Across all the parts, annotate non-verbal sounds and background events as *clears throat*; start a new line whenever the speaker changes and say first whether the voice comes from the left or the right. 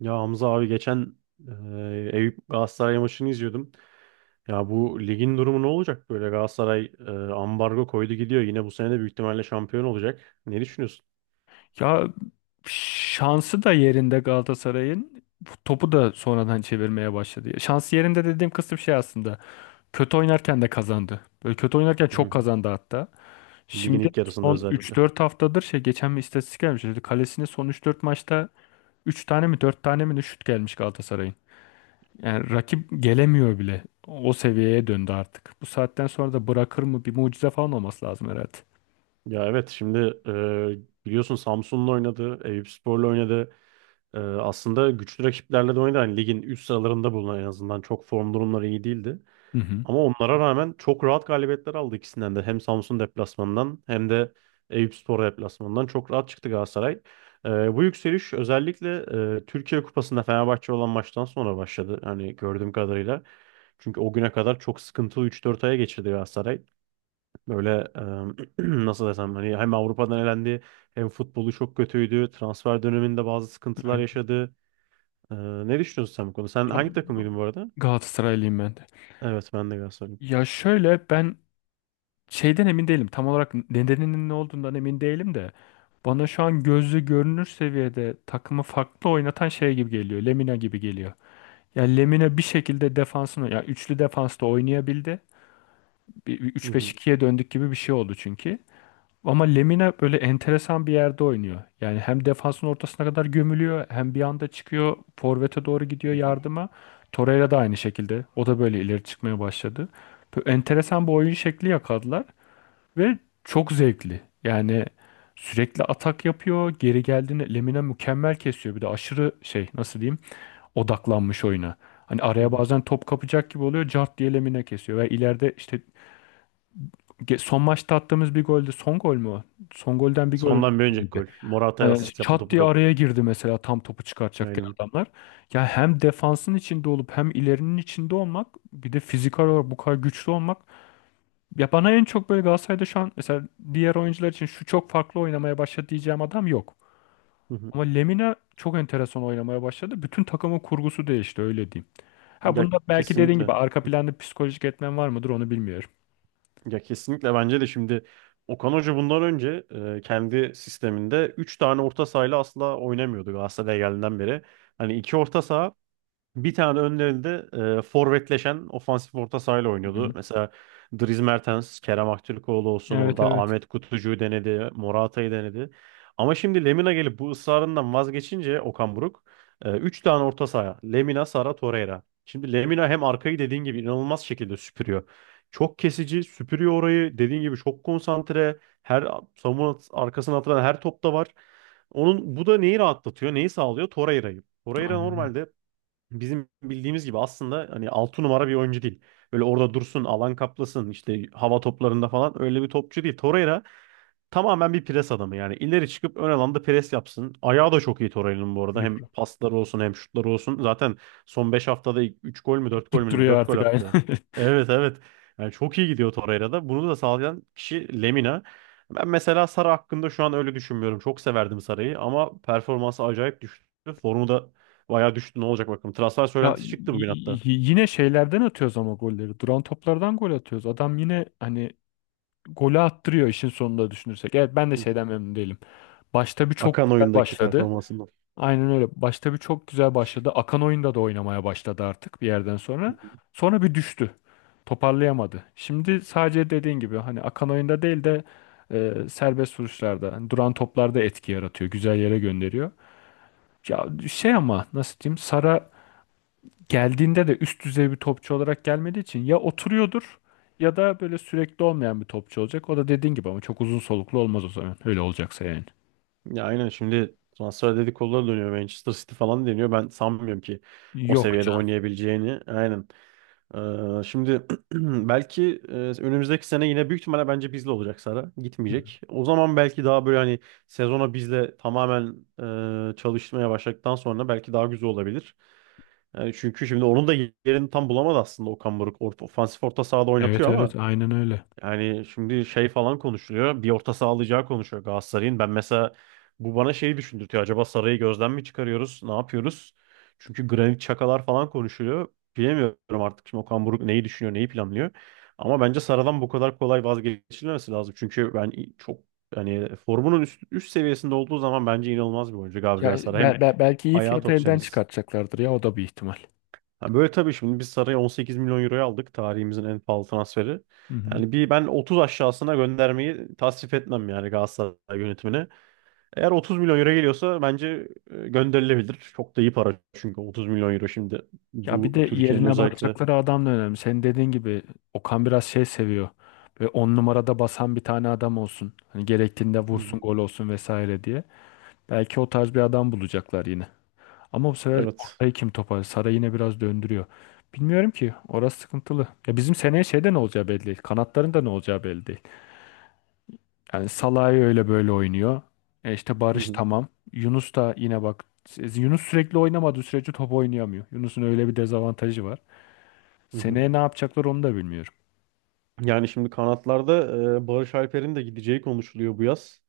right: Ya Hamza abi geçen Eyüp Galatasaray maçını izliyordum. Ya bu ligin durumu ne olacak böyle? Galatasaray ambargo koydu gidiyor. Yine bu sene de büyük ihtimalle şampiyon olacak. Ne düşünüyorsun?
left: Ya şansı da yerinde Galatasaray'ın topu da sonradan çevirmeye başladı. Şansı yerinde dediğim kısım şey aslında. Kötü oynarken de kazandı. Böyle kötü oynarken
right: *laughs* Hı
left: çok
right: hı.
left: kazandı hatta.
right: Ligin
left: Şimdi
right: ilk yarısında
left: son üç
right: özellikle.
left: dört haftadır şey geçen bir istatistik gelmiş. Dedi, kalesine son üç dört maçta üç tane mi 4 tane mi ne şut gelmiş Galatasaray'ın. Yani rakip gelemiyor bile. O seviyeye döndü artık. Bu saatten sonra da bırakır mı bir mucize falan olması lazım herhalde.
right: Ya, evet, şimdi biliyorsun Samsun'la oynadı, Eyüpspor'la oynadı. E, aslında güçlü rakiplerle de oynadı. Hani ligin üst sıralarında bulunan, en azından çok form durumları iyi değildi.
left: Hı hı.
right: Ama onlara rağmen çok rahat galibiyetler aldı ikisinden de. Hem Samsun deplasmanından hem de Eyüpspor deplasmanından çok rahat çıktı Galatasaray. Ee, bu yükseliş özellikle Türkiye Kupası'nda Fenerbahçe olan maçtan sonra başladı. Hani gördüğüm kadarıyla. Çünkü o güne kadar çok sıkıntılı üç dört aya geçirdi Galatasaray. Böyle e, *clears throat* nasıl desem, hani hem Avrupa'dan elendi hem futbolu çok kötüydü. Transfer döneminde bazı sıkıntılar
left: Öyle.
right: yaşadı. Ee, ne düşünüyorsun sen bu konuda? Sen
left: Ya,
right: hangi takımıydın bu arada?
left: Galatasaraylıyım ben de.
right: Evet, ben de Galatasaraylıyım.
left: Ya şöyle ben şeyden emin değilim. Tam olarak nedeninin ne olduğundan emin değilim de bana şu an gözle görünür seviyede takımı farklı oynatan şey gibi geliyor. Lemina gibi geliyor. Yani Lemina bir şekilde defansını ya üçlü defansta oynayabildi. Bir
right: Hı hı,
left: 3-5-2'ye döndük gibi bir şey oldu çünkü. Ama Lemina böyle enteresan bir yerde oynuyor. Yani hem defansın ortasına kadar gömülüyor, hem bir anda çıkıyor, forvete doğru gidiyor
right: hı hı,
left: yardıma. Torreira da aynı şekilde. O da böyle ileri çıkmaya başladı. Böyle enteresan bir oyun şekli yakaladılar. Ve çok zevkli. Yani sürekli atak yapıyor. Geri geldiğinde Lemina mükemmel kesiyor. Bir de aşırı şey nasıl diyeyim odaklanmış oyuna. Hani
right: hı
left: araya
right: hı.
left: bazen top kapacak gibi oluyor. Cart diye Lemina kesiyor. Ve ileride işte son maçta attığımız bir golde son gol mü o? Son golden bir gol önce
right: Sondan bir önceki
left: girdi.
right: gol. Morata'ya
left: Hani
right: asist yaptı
left: çat
right: topu
left: diye
right: kapıp.
left: araya girdi mesela tam topu çıkartacakken
right: Aynen.
left: adamlar. Ya hem defansın içinde olup hem ilerinin içinde olmak bir de fiziksel olarak bu kadar güçlü olmak ya bana en çok böyle Galatasaray'da şu an mesela diğer oyuncular için şu çok farklı oynamaya başladı diyeceğim adam yok.
right: Hı hı.
left: Ama Lemina çok enteresan oynamaya başladı. Bütün takımın kurgusu değişti öyle diyeyim. Ha
right: Ya,
left: bunda belki dediğin
right: kesinlikle.
left: gibi arka planda psikolojik etmen var mıdır onu bilmiyorum.
right: Ya, kesinlikle bence de şimdi Okan Hoca bundan önce kendi sisteminde 3 tane orta sahayla asla oynamıyordu Galatasaray'a geldiğinden beri. Hani iki orta saha, bir tane önlerinde forvetleşen ofansif orta sahayla
left: Hı
right: oynuyordu.
left: hı.
right: Mesela Dries Mertens, Kerem Aktürkoğlu olsun,
left: Evet
right: orada
left: evet.
right: Ahmet Kutucu'yu denedi, Morata'yı denedi. Ama şimdi Lemina gelip bu ısrarından vazgeçince Okan Buruk 3 tane orta saha. Lemina, Sara, Torreira. Şimdi Lemina hem arkayı dediğin gibi inanılmaz şekilde süpürüyor. Çok kesici, süpürüyor orayı. Dediğin gibi çok konsantre. Her savunma arkasına atılan her topta var. Onun bu da neyi rahatlatıyor, neyi sağlıyor? Torreira'yı. Torreira
left: Aynen öyle.
right: normalde bizim bildiğimiz gibi aslında hani 6 numara bir oyuncu değil. Böyle orada dursun, alan kaplasın, işte hava toplarında falan, öyle bir topçu değil Torreira. Tamamen bir pres adamı yani. İleri çıkıp ön alanda pres yapsın. Ayağı da çok iyi Torreira'nın bu arada. Hem
left: Yıpra-
right: pasları olsun hem şutları olsun. Zaten son 5 haftada 3 gol mü 4 gol mü,
left: Tutturuyor
right: 4 gol
left: artık aynen.
right: attı.
left: *laughs*
right: Evet, evet. Yani çok iyi gidiyor Torreira'da. Bunu da sağlayan kişi Lemina. Ben mesela Sara hakkında şu an öyle düşünmüyorum. Çok severdim Sara'yı ama performansı acayip düştü. Formu da bayağı düştü. Ne olacak bakalım. Transfer
left: Ya
right: söylentisi çıktı bugün hatta.
left: yine şeylerden atıyoruz ama golleri. Duran toplardan gol atıyoruz. Adam yine hani golü attırıyor işin sonunda düşünürsek. Evet ben de
right: *laughs*
left: şeyden memnun değilim. Başta bir çok
right: Akan
left: güzel
right: oyundaki
left: başladı.
right: performansından.
left: Aynen öyle. Başta bir çok güzel başladı. Akan oyunda da oynamaya başladı artık bir yerden sonra. Sonra bir düştü. Toparlayamadı. Şimdi sadece dediğin gibi hani akan oyunda değil de serbest vuruşlarda, hani duran toplarda etki yaratıyor. Güzel yere gönderiyor. Ya şey ama nasıl diyeyim? Sara geldiğinde de üst düzey bir topçu olarak gelmediği için ya oturuyordur ya da böyle sürekli olmayan bir topçu olacak. O da dediğin gibi ama çok uzun soluklu olmaz o zaman. Öyle olacaksa yani.
right: Ya aynen, şimdi transfer dedikoduları dönüyor. Manchester City falan deniyor. Ben sanmıyorum ki o
left: Yok
right: seviyede
left: canım.
right: oynayabileceğini. Aynen. Şimdi *clears throat* belki önümüzdeki sene yine büyük ihtimalle bence bizle olacak Sara. Gitmeyecek. O zaman belki daha böyle, hani sezona bizle tamamen çalışmaya başladıktan sonra belki daha güzel olabilir. Yani çünkü şimdi onun da yerini tam bulamadı aslında Okan Buruk. Ofansif orta sahada
left: Evet
right: oynatıyor ama
left: evet aynen öyle.
right: yani şimdi şey falan konuşuluyor. Bir orta saha alacağı konuşuyor Galatasaray'ın. Ben mesela bu bana şeyi düşündürtüyor. Acaba Saray'ı gözden mi çıkarıyoruz? Ne yapıyoruz? Çünkü Granit Çakalar falan konuşuluyor. Bilemiyorum artık şimdi Okan Buruk neyi düşünüyor, neyi planlıyor. Ama bence Saray'dan bu kadar kolay vazgeçilmemesi lazım. Çünkü ben çok, hani formunun üst seviyesinde olduğu zaman bence inanılmaz bir oyuncu
left: Ya
right: Gabriel Saray. Hem
left: belki iyi
right: ayağı
left: fiyata
right: tok,
left: elden
right: temiz.
left: çıkartacaklardır ya o da bir ihtimal.
right: Ha, böyle tabii, şimdi biz Saray'ı 18 milyon euroya aldık. Tarihimizin en pahalı transferi.
left: Hı hı.
right: Yani bir ben 30 aşağısına göndermeyi tasvip etmem yani Galatasaray yönetimine. Eğer 30 milyon euro geliyorsa bence gönderilebilir. Çok da iyi para çünkü 30 milyon euro, şimdi
left: Ya bir
right: bu
left: de
right: Türkiye'nin
left: yerine
right: özellikle. Hı
left: bakacakları adam da önemli. Senin dediğin gibi Okan biraz şey seviyor. Ve on numarada basan bir tane adam olsun. Hani gerektiğinde vursun,
right: hı.
left: gol olsun vesaire diye. Belki o tarz bir adam bulacaklar yine. Ama bu sefer
right: Evet.
left: ortayı kim topar? Saray yine biraz döndürüyor. Bilmiyorum ki. Orası sıkıntılı. Ya bizim seneye şeyde ne olacağı belli değil. Kanatların da ne olacağı belli değil. Yani Salah'ı öyle böyle oynuyor. E işte
right: Hı
left: Barış
right: hı.
left: tamam. Yunus da yine bak Yunus sürekli oynamadığı sürece top oynayamıyor. Yunus'un öyle bir dezavantajı var.
right: Hı hı.
left: Seneye ne yapacaklar onu da bilmiyorum.
right: Yani şimdi kanatlarda Barış Alper'in de gideceği konuşuluyor bu yaz.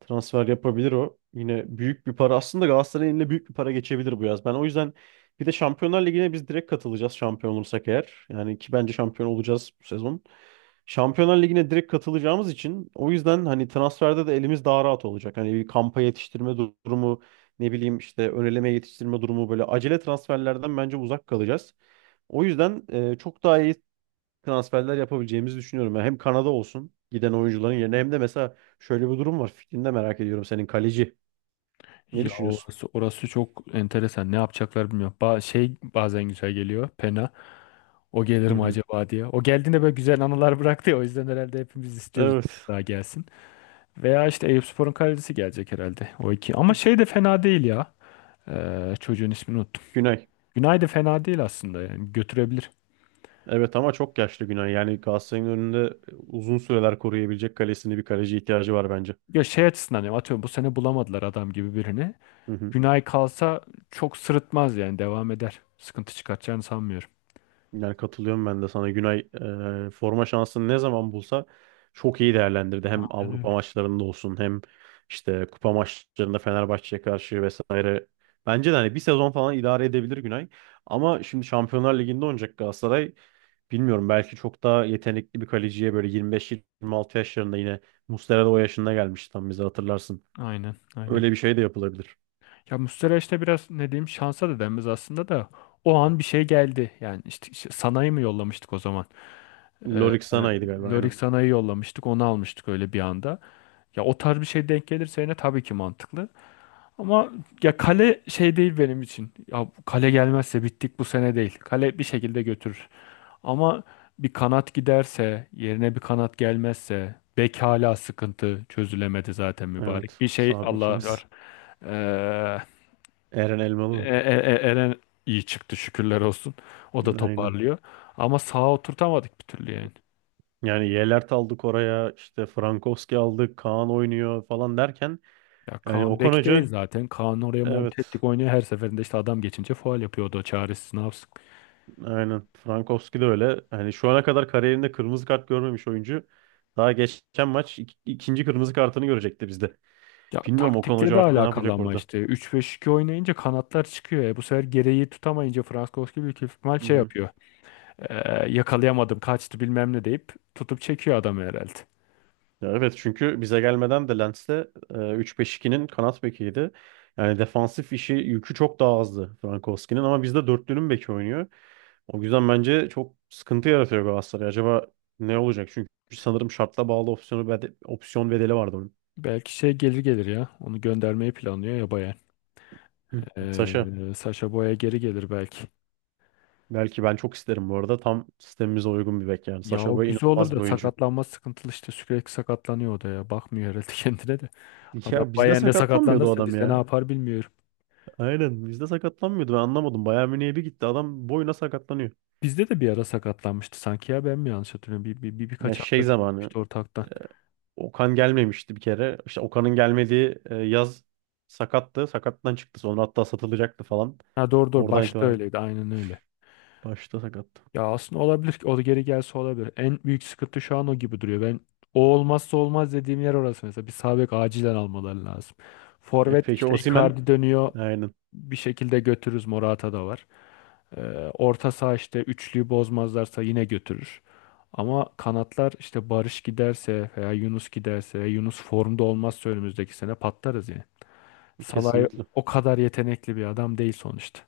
right: Transfer yapabilir o. Yine büyük bir para. Aslında Galatasaray'ın eline büyük bir para geçebilir bu yaz. Ben o yüzden, bir de Şampiyonlar Ligi'ne biz direkt katılacağız şampiyon olursak eğer. Yani ki bence şampiyon olacağız bu sezon. Şampiyonlar Ligi'ne direkt katılacağımız için, o yüzden hani transferde de elimiz daha rahat olacak. Hani bir kampa yetiştirme durumu, ne bileyim işte ön eleme yetiştirme durumu, böyle acele transferlerden bence uzak kalacağız. O yüzden çok daha iyi transferler yapabileceğimizi düşünüyorum. Yani hem Kanada olsun giden oyuncuların yerine, hem de mesela şöyle bir durum var. Fikrini de merak ediyorum senin, kaleci. Ne
left: Ya
right: düşünüyorsun?
left: orası, orası çok enteresan. Ne yapacaklar bilmiyorum. Şey bazen güzel geliyor. Pena. O gelir
right: Hı
left: mi
right: hı.
left: acaba diye. O geldiğinde böyle güzel anılar bıraktı ya. O yüzden herhalde hepimiz istiyoruz
right: Evet.
left: daha gelsin. Veya işte Eyüpspor'un kalecisi gelecek herhalde. O iki. Ama şey de fena değil ya. Çocuğun ismini unuttum.
right: Günay.
left: Günay da fena değil aslında yani götürebilir.
right: Evet, ama çok yaşlı Günay. Yani Galatasaray'ın önünde uzun süreler koruyabilecek kalesini, bir kaleci ihtiyacı var bence.
left: Ya şey açısından diyorum, atıyorum bu sene bulamadılar adam gibi birini.
right: Hı hı.
left: Günay kalsa çok sırıtmaz yani devam eder. Sıkıntı çıkartacağını sanmıyorum.
right: Yani katılıyorum ben de sana. Günay forma şansını ne zaman bulsa çok iyi değerlendirdi. Hem
left: Aynen
right: Avrupa
left: öyle.
right: maçlarında olsun hem işte kupa maçlarında Fenerbahçe'ye karşı vesaire. Bence de hani bir sezon falan idare edebilir Günay. Ama şimdi Şampiyonlar Ligi'nde oynayacak Galatasaray. Bilmiyorum, belki çok daha yetenekli bir kaleciye, böyle 25-26 yaşlarında yine, Muslera da o yaşında gelmişti tam bize, hatırlarsın.
left: Aynen aynen.
right: Öyle bir şey de yapılabilir.
left: Ya Muslera işte biraz ne diyeyim şansa da denmez aslında da o an bir şey geldi. Yani işte, işte Sanay'ı mı yollamıştık o zaman? Ee, e,
right: Lorik Sana'ydı galiba,
left: Lorik
right: aynen.
left: Sanay'ı yollamıştık onu almıştık öyle bir anda. Ya o tarz bir şey denk gelirse yine tabii ki mantıklı. Ama ya kale şey değil benim için. Ya bu kale gelmezse bittik bu sene değil. Kale bir şekilde götürür. Ama bir kanat giderse, yerine bir kanat gelmezse, bek hala sıkıntı çözülemedi zaten mübarek.
right: Evet,
left: Bir şey
right: sağ
left: Allah
right: bekimiz.
left: var. Ee,
right: Eren Elmalı mı?
left: Eren iyi çıktı şükürler olsun. O da
right: Aynen.
left: toparlıyor. Ama sağa oturtamadık bir türlü yani.
right: Yani Yelert aldık oraya, işte Frankowski aldık, Kaan oynuyor falan derken,
left: Ya
right: yani
left: Kaan
right: Okan
left: bek değil
right: Hoca,
left: zaten. Kaan oraya monte
right: evet,
left: ettik oynuyor. Her seferinde işte adam geçince faul yapıyordu. O çaresiz ne yapsın.
right: aynen Frankowski de öyle. Yani şu ana kadar kariyerinde kırmızı kart görmemiş oyuncu. Daha geçen maç ikinci kırmızı kartını görecekti bizde.
left: Ya
right: Bilmiyorum Okan
left: taktikle
right: Hoca
left: de
right: artık ne
left: alakalı
right: yapacak
left: ama
right: orada.
left: işte. üç 5 2 oynayınca kanatlar çıkıyor. E, bu sefer gereği tutamayınca Frankowski büyük ihtimal
right: Hı
left: şey
right: hı.
left: yapıyor. Ee, yakalayamadım kaçtı bilmem ne deyip tutup çekiyor adamı herhalde.
right: Ya evet, çünkü bize gelmeden de Lens'te 3-5-2'nin kanat bekiydi. Yani defansif işi, yükü çok daha azdı Frankowski'nin ama bizde dörtlünün beki oynuyor. O yüzden bence çok sıkıntı yaratıyor Galatasaray. Acaba ne olacak? Çünkü sanırım şartla bağlı opsiyon bedeli vardı onun.
left: Belki şey gelir gelir ya. Onu göndermeyi planlıyor ya Bayern.
right: Hı. Saşa.
left: Sacha Boey geri gelir belki.
right: Belki, ben çok isterim bu arada. Tam sistemimize uygun bir bek yani.
left: Ya
right: Saşa
left: o
right: Boey
left: güzel olur da
right: inanılmaz bir
left: bilmiyorum.
right: oyuncu.
left: Sakatlanma sıkıntılı işte sürekli sakatlanıyor o da ya. Bakmıyor herhalde *laughs* kendine de. Adam
right: Ya bizde
left: Bayern'de
right: sakatlanmıyordu o
left: sakatlanırsa
right: adam
left: bizde ne
right: ya.
left: yapar bilmiyorum.
right: Aynen, bizde sakatlanmıyordu. Ben anlamadım. Bayern Münih'e bir gitti, adam boyuna sakatlanıyor.
left: Bizde de bir ara sakatlanmıştı sanki ya ben mi yanlış hatırlıyorum?
right: Ya
left: Birkaç hafta
right: şey zamanı.
left: gitmişti ortaktan.
right: Okan gelmemişti bir kere. İşte Okan'ın gelmediği yaz sakattı. Sakattan çıktı. Sonra hatta satılacaktı falan.
left: Ha doğru doğru
right: Oradan
left: başta
right: itibaren,
left: öyleydi aynen öyle.
right: başta sakat.
left: Ya aslında olabilir ki o da geri gelse olabilir. En büyük sıkıntı şu an o gibi duruyor. Ben o olmazsa olmaz dediğim yer orası mesela. Bir sağ bek acilen almaları lazım.
right: E,
left: Forvet
right: peki
left: işte
right: Osimhen?
left: Icardi dönüyor.
right: Aynen.
left: Bir şekilde götürürüz. Morata da var. Ee, orta saha işte üçlüyü bozmazlarsa yine götürür. Ama kanatlar işte Barış giderse veya Yunus giderse Yunus formda olmazsa önümüzdeki sene patlarız yani. Salah'ı
right: Kesinlikle.
left: o kadar yetenekli bir adam değil sonuçta.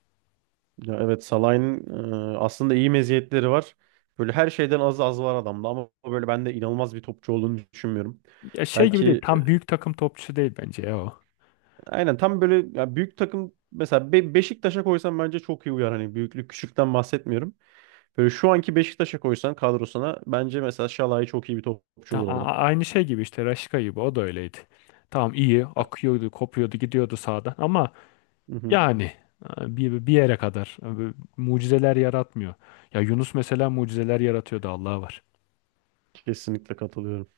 right: Ya, evet Salah'ın aslında iyi meziyetleri var. Böyle her şeyden az az var adamda ama böyle ben de inanılmaz bir topçu olduğunu düşünmüyorum.
left: Ya şey gibi değil.
right: Belki
left: Tam büyük takım topçusu değil bence ya o.
right: aynen, tam böyle ya büyük takım, mesela Beşiktaş'a koysan bence çok iyi uyar. Hani büyüklük küçükten bahsetmiyorum. Böyle şu anki Beşiktaş'a koysan kadrosuna, bence mesela Şalay çok iyi bir topçu olur orada.
left: Aynı şey gibi işte Raşka gibi o da öyleydi. Tamam iyi akıyordu, kopuyordu, gidiyordu sağdan ama
right: Hı hı,
left: yani bir yere kadar mucizeler yaratmıyor. Ya Yunus mesela mucizeler yaratıyordu Allah'a var.
right: kesinlikle katılıyorum.